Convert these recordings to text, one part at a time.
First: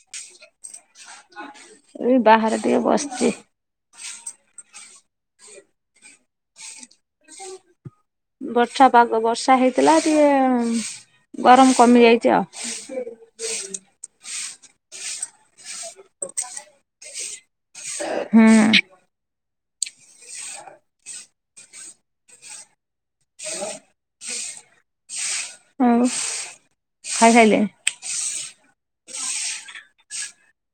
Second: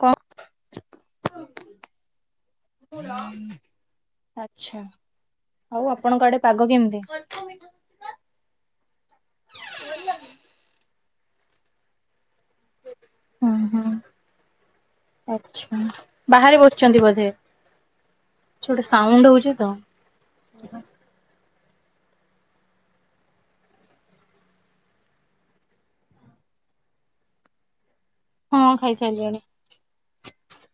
କ ଏଇ ବାହାରେ ଟିକେ ବସିଛି ଆଚ୍ଛା ଆଉ ଆପଣଙ୍କ ଆଡେ ପାଗ କେମିତି ବର୍ଷା ପାଗ ବର୍ଷା ହେଇଥିଲା ଟିକେ ଗରମ କମିଯାଇଛି ଆଉ ହୁଁ ହୁଁ ଆଛା ବାହାରେ ବସୁଛନ୍ତି ବୋଧେ କିଛି ଗୋଟେ ହୁଁ ସାଉଣ୍ଡ ହଉଛି ତ ଖାଇ ଖାଇଲେ ହଁ ଖାଇସାରିଲାଣି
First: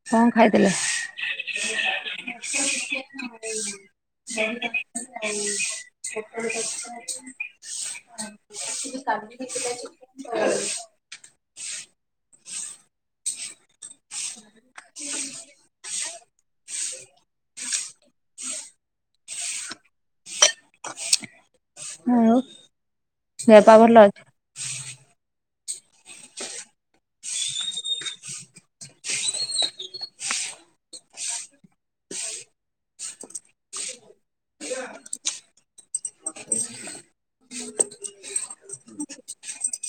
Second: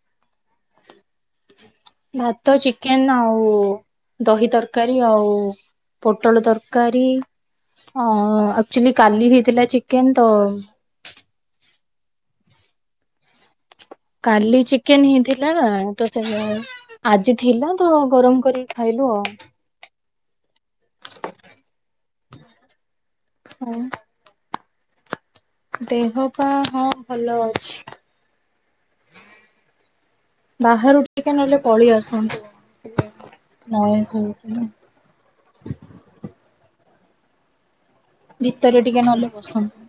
କଣ ଖାଇଦଲେ ଭାତ ଚିକେନ୍ ଆଉ ସେ ଦହି ତରକାରୀ ଆଉ ହଁ ଆକ୍ଚୁଲି କାଲି ହେଇଥିଲା ଚିକେନ ତ କାଲି ଚିକେନ ହେଇଥିଲା ନା ତ ସେ ଆଜି ଥିଲା ତ ଗରମ କରିକି ଖାଇଲୁ ଆଉ ଆଉଉ ହଁ। ସେପ ଭଲ ଅଛି ଦେହ ପା ହଁ ଭଲ ଅଛି [unintelligible] ବାହାରୁ ଟିକେ ନହେଲେ ପଳେଇ ଆସନ୍ତୁ ନସ ହଉ ଭିତରେ ଟିକେ ନହଲେ ବସନ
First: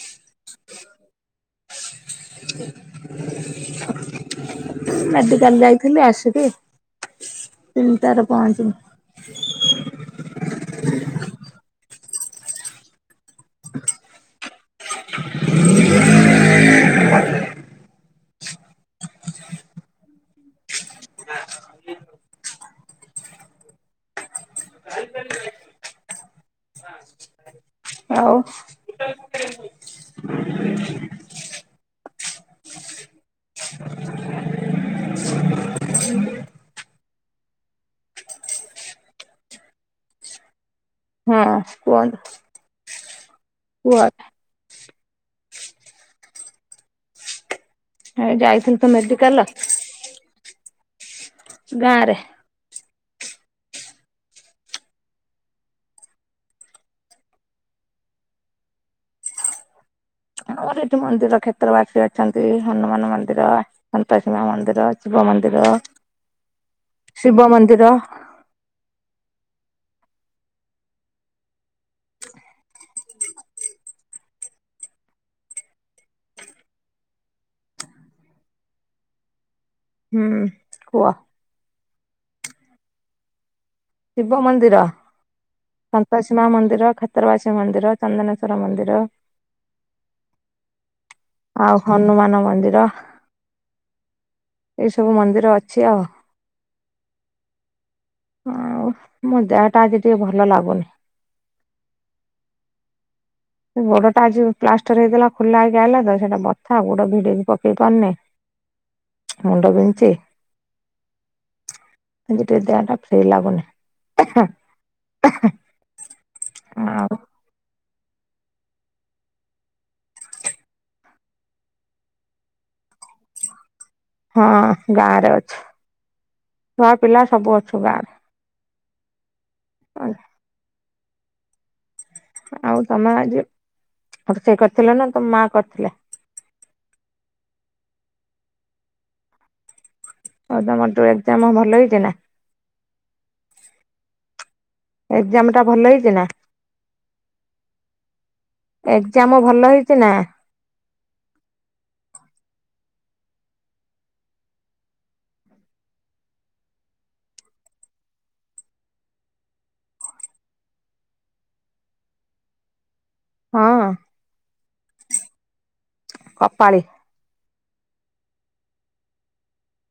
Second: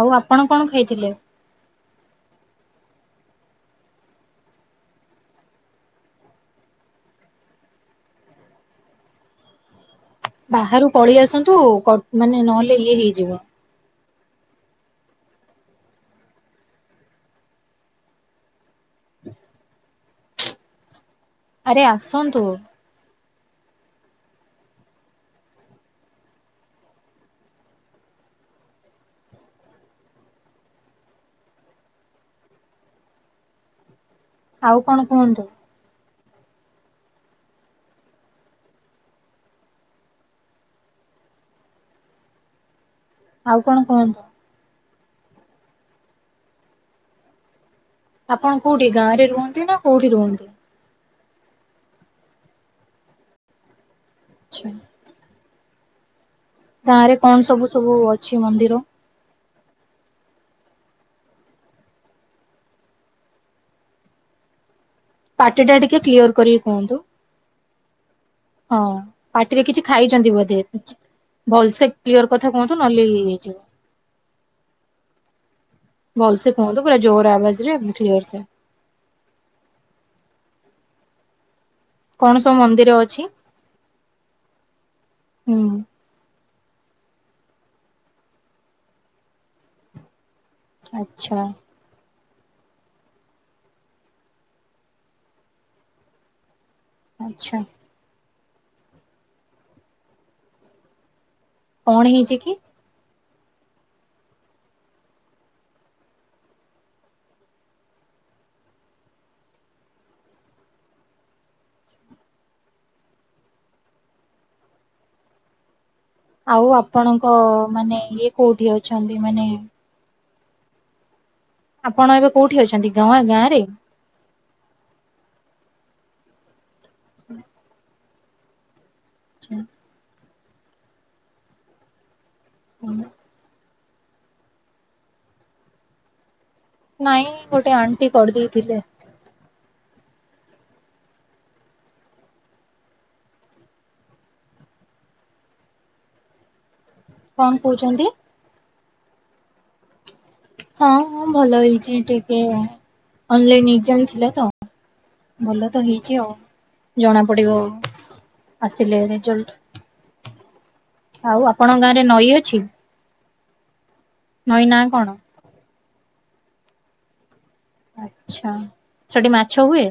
ଆଉ ଆପଣ କଣ ଖାଇଥିଲେ [unintelligible] ମେଡିକାଲ ଯାଇଥିଲି ଆସିକି ତିନିଟାରେ ପହଞ୍ଚିବି ବାହାରୁ ପଳେଇ ଆସନ୍ତୁ ମାନେ ନହେଲେ ଇଏ ହେଇଯିବ ହ ଆରେ ଆସନ୍ତୁ କଲି କ ହଉ ଆଉ କଣ କୁହନ୍ତୁ ହଁ କୁହନ୍ତୁ? ଆଉ କଣ କୁହ କୁହନ୍ତୁ? ଏ ଆପଣ ଯାଇଥିଲି ତ କୋଉଠି ଗାଁ ରେ ମେଡିକାଲ ରୁହନ୍ତି ନା କୋଉଠି ରୁହନ୍ତି? ଘରେ। ଆଚ୍ଛା। ଗାଁ ରେ କଣ ସବୁ ସବୁ ଅଛି ମନ୍ଦିର? ର ଏଠି ମନ୍ଦିର କ୍ଷେତ୍ର ବାସୀ ଅଛନ୍ତି ହନୁମାନ ମନ୍ଦିର ସନ୍ତସିମା ମନ୍ଦିର। ଶିବ ପାଟି ମନ୍ଦିର ଟା ଟିକେ କ୍ଲିୟର କରିକି କୁହନ୍ତୁ ଶିବ ମନ୍ଦିର। ହଁ ପାଟିରେ କିଛି ଖାଇଛନ୍ତି ବୋଧେ? ଭଲ ସେ କ୍ଲିୟର କଥା କୁହନ୍ତୁ ନହଲେ ହେଇଯାଇଯିବ। ଭଲସ କୁହନ୍ତୁ ପୁରା ଜୋର ଆବାଜରେ୍ୟରସେ। ହୁଁ କୁହ? କଣ ସବୁ ମନ୍ଦିର ଅଛି? ଶିବ ମନ୍ଦିର ହୁଁ କଶିମା ମନ୍ଦିର ଖତରବାସୀ ମନ୍ଦିର ଚନ୍ଦନେଶ୍ୱର ମନ୍ଦିର। ଆଚ୍ଛା। ଆଉ ହନୁମାନ ମନ୍ଦିର ଏଇସବୁ ମନ୍ଦିର ଅଛି ଆଉ। ଆଚ୍ଛା। ଆଉ ମୋ ଦେହ ଟା ଆଜି ଟିକେ ଭଲ ଲାଗୁନି। କଣ ହେଇଛି କି? ସେ ଗୋଡ ଟା ଆଜି ପ୍ଲାଷ୍ଟର ହେଇଗଲା ଖୋଲା ହେଇକି ଆଲା ତ ସେଟା ବଥା ଗୋଡ ଭିଡିକି ପକେଇକ ପାରୁନି। ମୁଣ୍ଡ ବିଞ୍ଚି ଆଜିଟ ଦେହ ଟା ଫ୍ରେ ଲାଗୁନି। [unintelligible] ଆଉ ଆପଣଙ୍କ ମାନେ ଇଏ କୋଉଠି ଅଛନ୍ତି ମାନେ? ଆପଣ ଏବେ କୋଉଠି ଅଛନ୍ତି ଗାଁ ଗାଁ ରେ? ହଁ ଗାଁ ରେ ଅଛ ଛୁଆ ପିଲା ସବୁ ଅଛୁ ଗାଁ ରେ। ଆଛା। ଆଉ ତମେ ଆଜି ରୋଷେଇ କରିଥିଲ ନା ତମ ମା କରିଥିଲେ? ନାଇଁ ଗୋଟେ ଆଣ୍ଟି କରିଦେଇଥିଲେ। ଦ ମ ଏଜାମ ଭଲ ହେଇଛି ନା? ଏକଜାମ ଟା ଭଲ ହେଇଛି ନା? କଣ କହୁଛନ୍ତି? ଏକଜାମ ଭଲ ହେଇଛି ନା? ହଁଁ ଭଲ ହେଇଛି ଟିକେ ଅନଲାଇନ ଏନଜାମ ଥିଲା ତ। ଭଲ ତ ହେଇଛି ଆଉ ଜଣା ପଡିବ। ଆସିଲେ ଆଉ ଆପଣଙ୍କ ଗାଁରେ ନଈ ଅଛି? ହଁ। ନଈ ନା କଣ? କପାଳି। ଆଛା ସେଠି ମାଛ ହୁଏ?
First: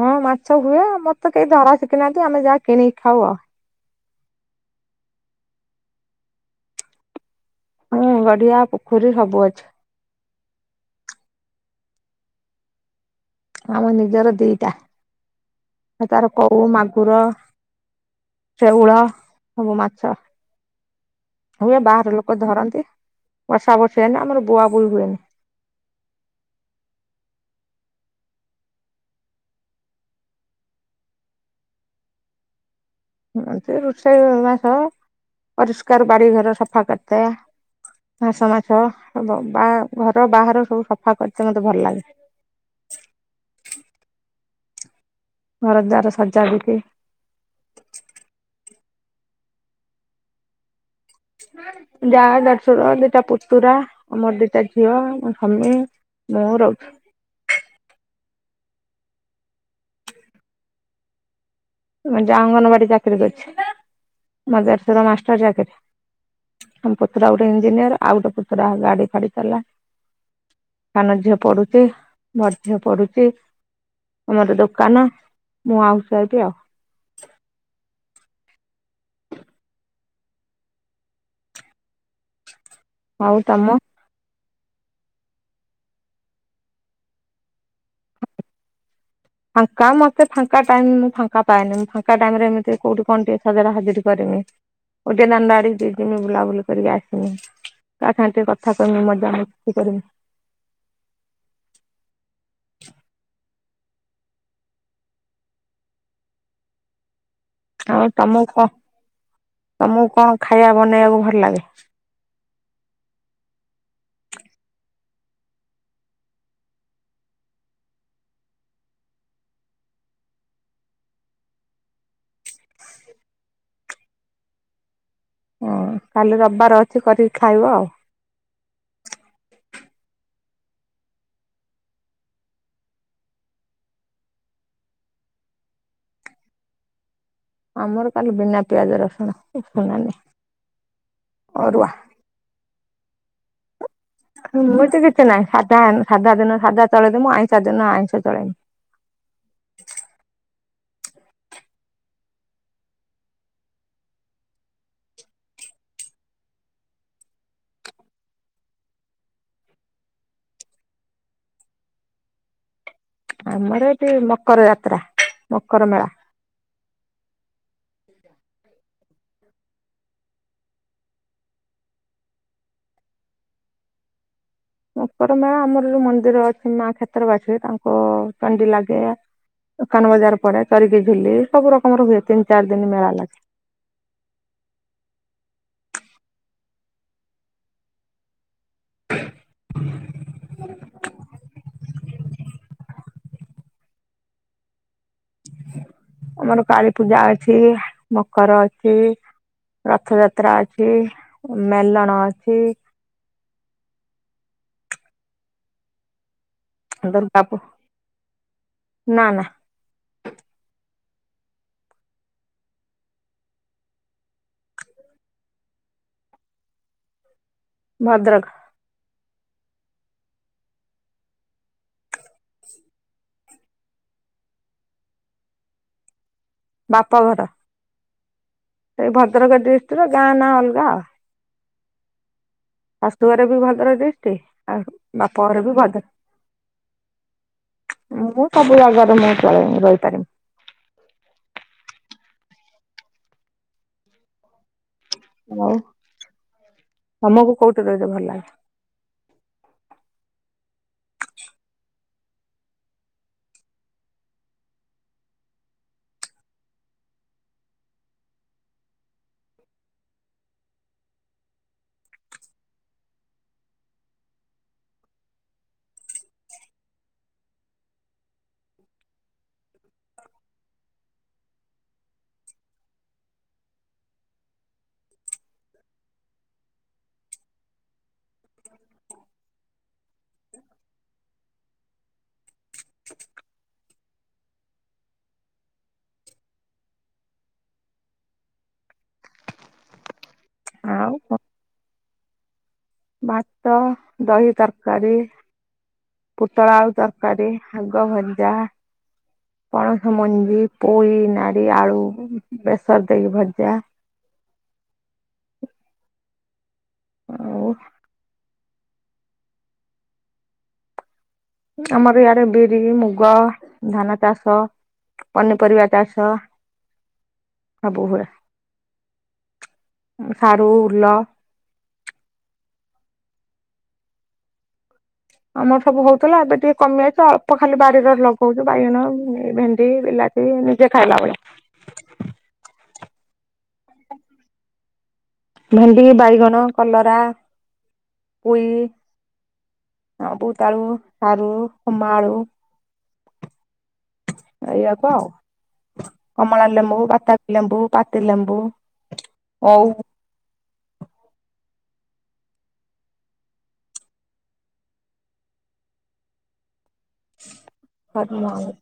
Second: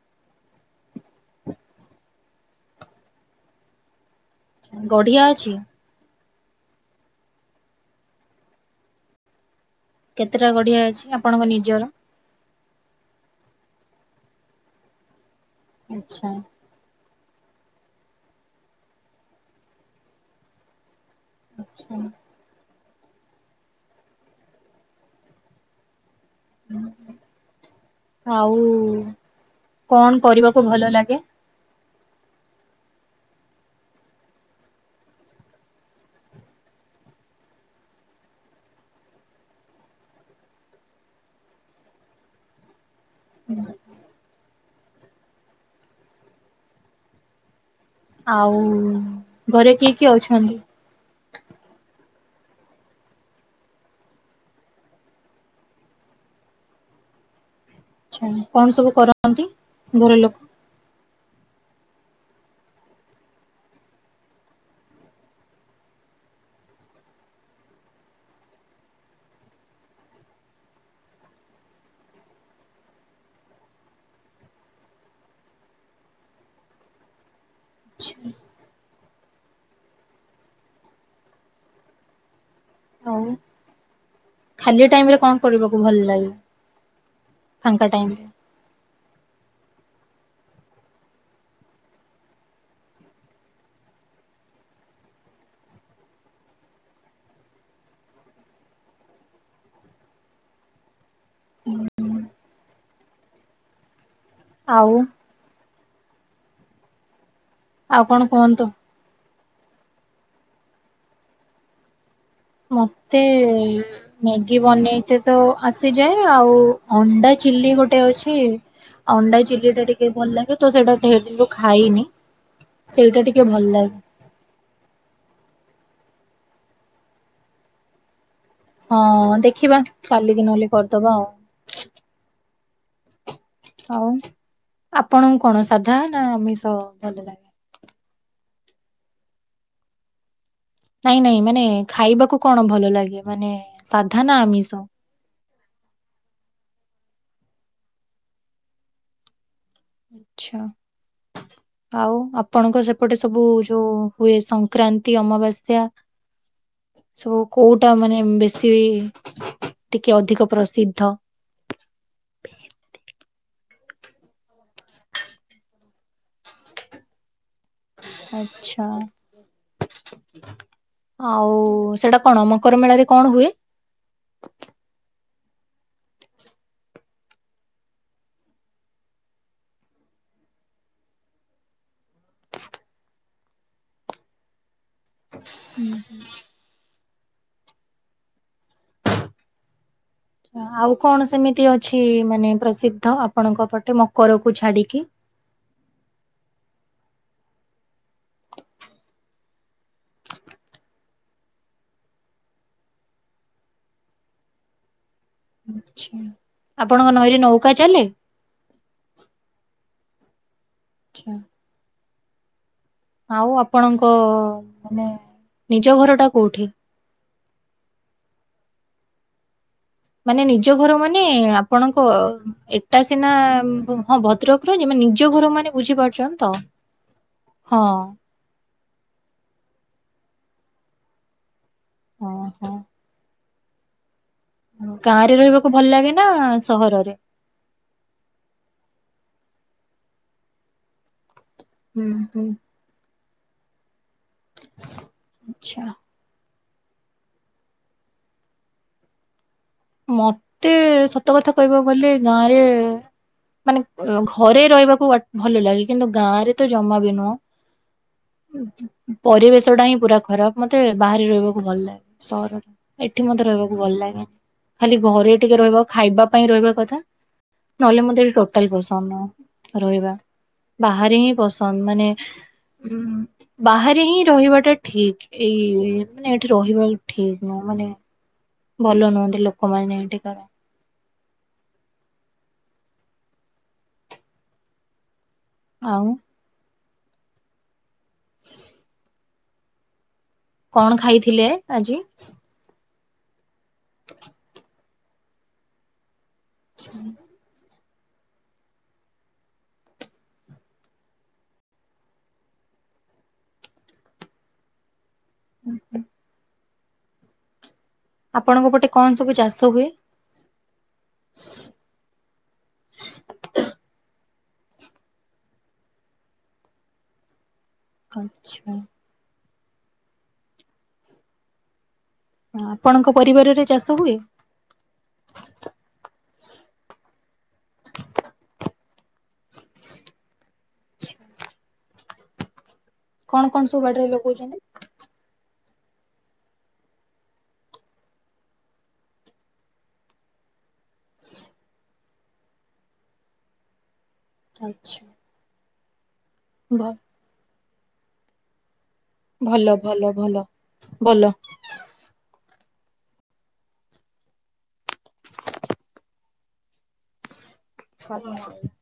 ହଁ ମାଛ ହୁଏ ଆଉ ମତେ କେହି ଧରା ଶିଖିନାହାନ୍ତି ଆମେ ଯାହା କିଣିକି ଖାଉ ଆଉ। ଗଢିଆ ଅଛି? ହଁ ଗଡିଆ ପୋଖରୀ ସବୁ ଅଛି। କେତେଟା ଗଢିଆ ଅଛି ଆପଣଙ୍କ ନିଜର? ଆମ ନିଜର ଦିଟା ଆଚ୍ଛା ତାର ଆଚ୍ଛା। କଉ ମାଗୁର ଶେଉଳ ସବୁ ମାଛ ହୁଏ ବାହାର ଲୋକ ଲୋକ ଧରନ୍ତି ବର୍ଷା ବର୍ଷା ହୁନି ଆମର ବୁଆ ବୁଇ ହୁଏନି। ଆଉ କଣ କରିବାକୁ ଭଲ ଲାଗେ? ଏ ରୋଷେଇ ମାସ ପରିଷ୍କାର ବାାରଘର ସଫା କରିଥାଏ ଘାସ ମାଛ ବା ଘର ବାହାର ସବୁ ସଫା କରିଛେ ମତେ ଭଲ ଲାଗେ। ହୁଁ। ଘରଦ୍ୱାର ସଜା ବିଛି ଆଉ ଘରେ କିଏ କିଏ ଅଛନ୍ତି? ଯା ଦେଢଶୁର ଦିଟା ପୁତୁରା ଆ ମୋର ଦିଟା ଝିଅ ମୋ ସାମୀ। ମୋର ଆଚ୍ଛା କଣ ସବୁ କରନ୍ତି ଘର ଲୋକ? ମୋ ଜା ଅଙ୍ଗନବାଡ଼ି ଚାକିରି କରିଛି ମଦେଢୁଶୁର ମାଷ୍ଟର ଚାକିରି ଆଉ ପୁତୁରା ଗୋଟେ ଇଞ୍ଜିନିୟର ଆଉ ଗୋଟେ ପୁତୁରା ଗାଡ଼ି ଫାଡ଼ି ଚଲା ସାନ ଝିଅ ପଡ଼ୁଚି ବଡ଼ ଝିଅ ପଡ଼ୁଚି ଆମର ଦୋକାନ ମୁଁ ହାଉସ୍ ୱାଇଫ୍ ଆଉ। ଆଚ୍ଛା। ଆଉ ତମ ଖାଲି ଟାଇମ୍ ରେ କଣ କରିବାକୁ ଭଲ ଲାଗେ ଫାଙ୍କା ଟାଇମ୍? ଫାଙ୍କା ମତେ ଫାଙ୍କା ଟାଇମ୍ ମୁଁ ଫାଙ୍କାପାଏନି ମୁ ଫାଙ୍କା ଟାଇମ୍ ରେ ଏମିତି କୋଉଠି କଣ ଟିକେ ସଜଢ଼ା ସଜଢ଼ି କରେ କୋଉଟିକେ ଦାଣ୍ଡା ଆଢିକି ଟିକେ ଜିମି ବୁଲାବୁଲି କରିକି ଆସିମି। କାସାଙ୍ଗରେ ଟିକେ କଥା କଇମି ମଜାମସ୍ତି କରିମି। ଆଉ। ଆଉ କଣ ତମକୁ କ କୁହନ୍ତୁ? ତମକୁ କଣ ଖାଇବା ବନେଇବାକୁ ଭଲ ଲାଗେ? ମତେ ମ୍ୟାଗି ବନେଇତେତ ଆସିଯାଏ ଆଉ ଅଣ୍ଡା ଚିଲି ଗୋଟେ ଅଛି ଆଉ ଅଣ୍ଡା ଚିଲିଟା ଟିକେ ଭଲ ଲାଗେ ତ ସେଇଟା ଢେରେଦନ୍ଲ୍ ଖାଇନି ସେଇଟା ଟିକେ ଭଲ ଲାଗେ। ହଁ କାଲି ରବିବାର ଅଛି କରିକି ଖାଇବ ଆଉ? ହଁ ଦେଖିବା କାଲିିକି ନହେଲେ କରିଦବା ଆଉ। ଆଉ ଆପଣଙ୍କୁ କଣ ସାଧା ନା ଆମିଷ ଭଲ ଲାଗେ? ଆମର କାଲି ବିନା ପିଆଜ ରସୁଣ ଶୁଣାନି। ନାଇଁ ନାଇଁ ମାନେ ଖାଇବାକୁ କଣ ଭଲ ଲାଗେ ମାନେ ସାଧା ନା ଆମିଷ? ସେମିତି ନାଇଁ ସାଧା ସାଧା ଦିନ ସାଧା ଚଳେଇଦମୁ ଆଇଁଷ ଦିନ ଆଇଁଷ ଚଳେଇମୁ। ଆଚ୍ଛା। ଆଉ ଆପଣଙ୍କ ସେପଟେ ସବୁ ଯୋଉ ହୁଏ ସଂକ୍ରାନ୍ତି ଅମାବାସ୍ୟା [inaudible] ସବୁ କୋଉଟା ମାନେ ବେଶୀ ଟିକେ ଅଧିକ ପ୍ରସିଦ୍ଧ? ଆମର ଏଠି ମକର ଯାତ୍ରା ମକର ମେଳା। ଆଚ୍ଛା। ଆଉ ସେଟା କଣ ମକର ମେଳାରେ କଣ ହୁଏ? ମଙ୍କରମାଳା ଆମର ଯୋଉ ମନ୍ଦିର ଅଛି ମା କ୍ଷେତ୍ର ବାସୀ ତାଙ୍କ ଚଣ୍ଡି ଲାଗେ। ଦୋକାନ ବଜାର ପଡ଼େ ଚରିକି ଝୁଲି ସବୁ ରକମ ର ହୁଏ ତିନି ଚାରି ଦିନ ମେଳା ଲାଗେ। ଉଁ ହୁଁ। ଆଉ କଣ ସେମିତି ଅଛି ମାନେ ପ୍ରସିଦ୍ଧ ଆପଣଙ୍କ ପଟେ ମକରକୁ ଛାଡ଼ିକି? ଆମର କାଳୀ ପୂଜା ଅଛି ମକର ଅଛି। ରଥଯାତ୍ରା ଅଛି ମେଲଣ ଅଛି। ଆଚ୍ଛା। ଆପଣଙ୍କ ନଈରେ ନୌକା [unintelligible] ଚାଲେ? ନା ନା। ଆଚ୍ଛା। ଆଉ ଆପଣଙ୍କ ମାନେ ନିଜ ଘର ଟା କୋଉଠି? ଭଦ୍ରକ। ମାନେ ନିଜ ଘର ମାନେ ଆପଣଙ୍କ ଏଟା ସିନା ହଁ ଭଦ୍ରକ [unintelligible] ନିଜ ଘର ମାନେ ବୁଝିପାରୁଛଛନ୍ତି ତ। ବାପଘର। ହଁ। ସେଇ ଭଦ୍ରକ ଡିଷ୍ଟିର ଗାଁ ନାଁ ଅଲଗା। ହଁ ହଁ। ଶାଶୁ ଘରେ ବି ଭଲ ର ଦିଷ୍ଟି ଗାଁରେ ରହିବାକୁ ଭଲ ଲାଗେ ନା ସହରରେ ମୁଁ ସବୁ ଜାଗାରେ ମୁଁ ଚେଇ ରହିପାରିମି ହୁଁ ହୁଁ ହଁ ହଉ ତମକୁ କୋଉଠି ରହିବେ ଭଲ ଲାଗେ ମତେ ସତ କଥା କହିବାକୁ ଗଲେ ଗାଁରେ ମାନେ ଘରେ ରହିବାକୁ ଭଲ ଲାଗେ କିନ୍ତୁ ଗାଁ ରେ ତ ଜମା ବି ନୁହଁ ପରିବେଶ ଟା ହିଁ ପୁରା ଖରାପ ମତେ ବାହାରେ ରହିବାକୁ ଭଲ ଲାଗେ ସହରରେ ଏଠି ମତେ ରହିବାକୁ ଭଲ ଲାଗେନି ଖାଲି ଘରେ ଟିକେ ରହିବା ଖାଇବା ପାଇଁ ରହିବା କଥା ନହେଲେ ମତେ ଏ ଟୋଟାଲ ରହିବା ବାହାରେି ହିଁ ପସନ୍ଦ ମାନେ ଉ ବାହାରେ ହିଁ ରହିବାଟା ଠିକ ଏଇ ମାନେ ଏଠି ରହିବା ଠିକ ନହଁ ମାନେ ଭଲ ନୁହନ୍ତି ଲୋକମାନୋନ ଏମଠ କର ଆଉ କଣ ଖାଇଥିଲେ ଆଜି ଭାତ ଦହି ତରକାରୀ ପୋତଳା ଆଉ ତରକାରୀ ଆଗ ଭଜା ପଣସ ମଞ୍ଜି ପୋୋଇ ନାର ଆଳୁ ବେସର ଦେଇକି ଭଜା ହୁ ହ ଓଉ ଆପଣଙ୍କ ପଟେ କଣ ସବୁ ଚାଷ ହୁଏ ଆମର ୟଡ ବିରି ମୁଗ ଧାନ ଚାଷ ପନିପରିବା ଚାଷ ହବୁ ହୁଏ ଆଛା ସାରୁ ଉଲ ଆପଣଙ୍କ ପରିବାରରେ ଚାଷ ହୁଏ ଆମର ସବୁ ହଉଥିଲା ଏବେ ଟିକେ କମି ଆସଛି ଅଳ୍ପ ଖାଲି ବାରିରେ ଲଗଉଛି ବାଇଗଣ ଭେଣ୍ଡି ଇାଚି ସେ ନିଜେ ଖାଇଲା ଆବଳେ କଣ କଣ ସବୁ ବାଡ଼ିରେ ଲଗଉଛନ୍ତି ଭେଣ୍ଡି ବାଇଗଣ କଲରା ପଇ ହଁ ବୁତାଳୁ ସାରୁ କମା ଆଳୁ ଆଛା ରଇଆକୁ ଆଉ କମଳା ଲେମ୍ବୁ ବାତାକ ଲେମ୍ବୁ ପାତି ଲେମ୍ବୁ ଭଲ ଭଲ ଭଲ ଭଲ ଓଉ ସ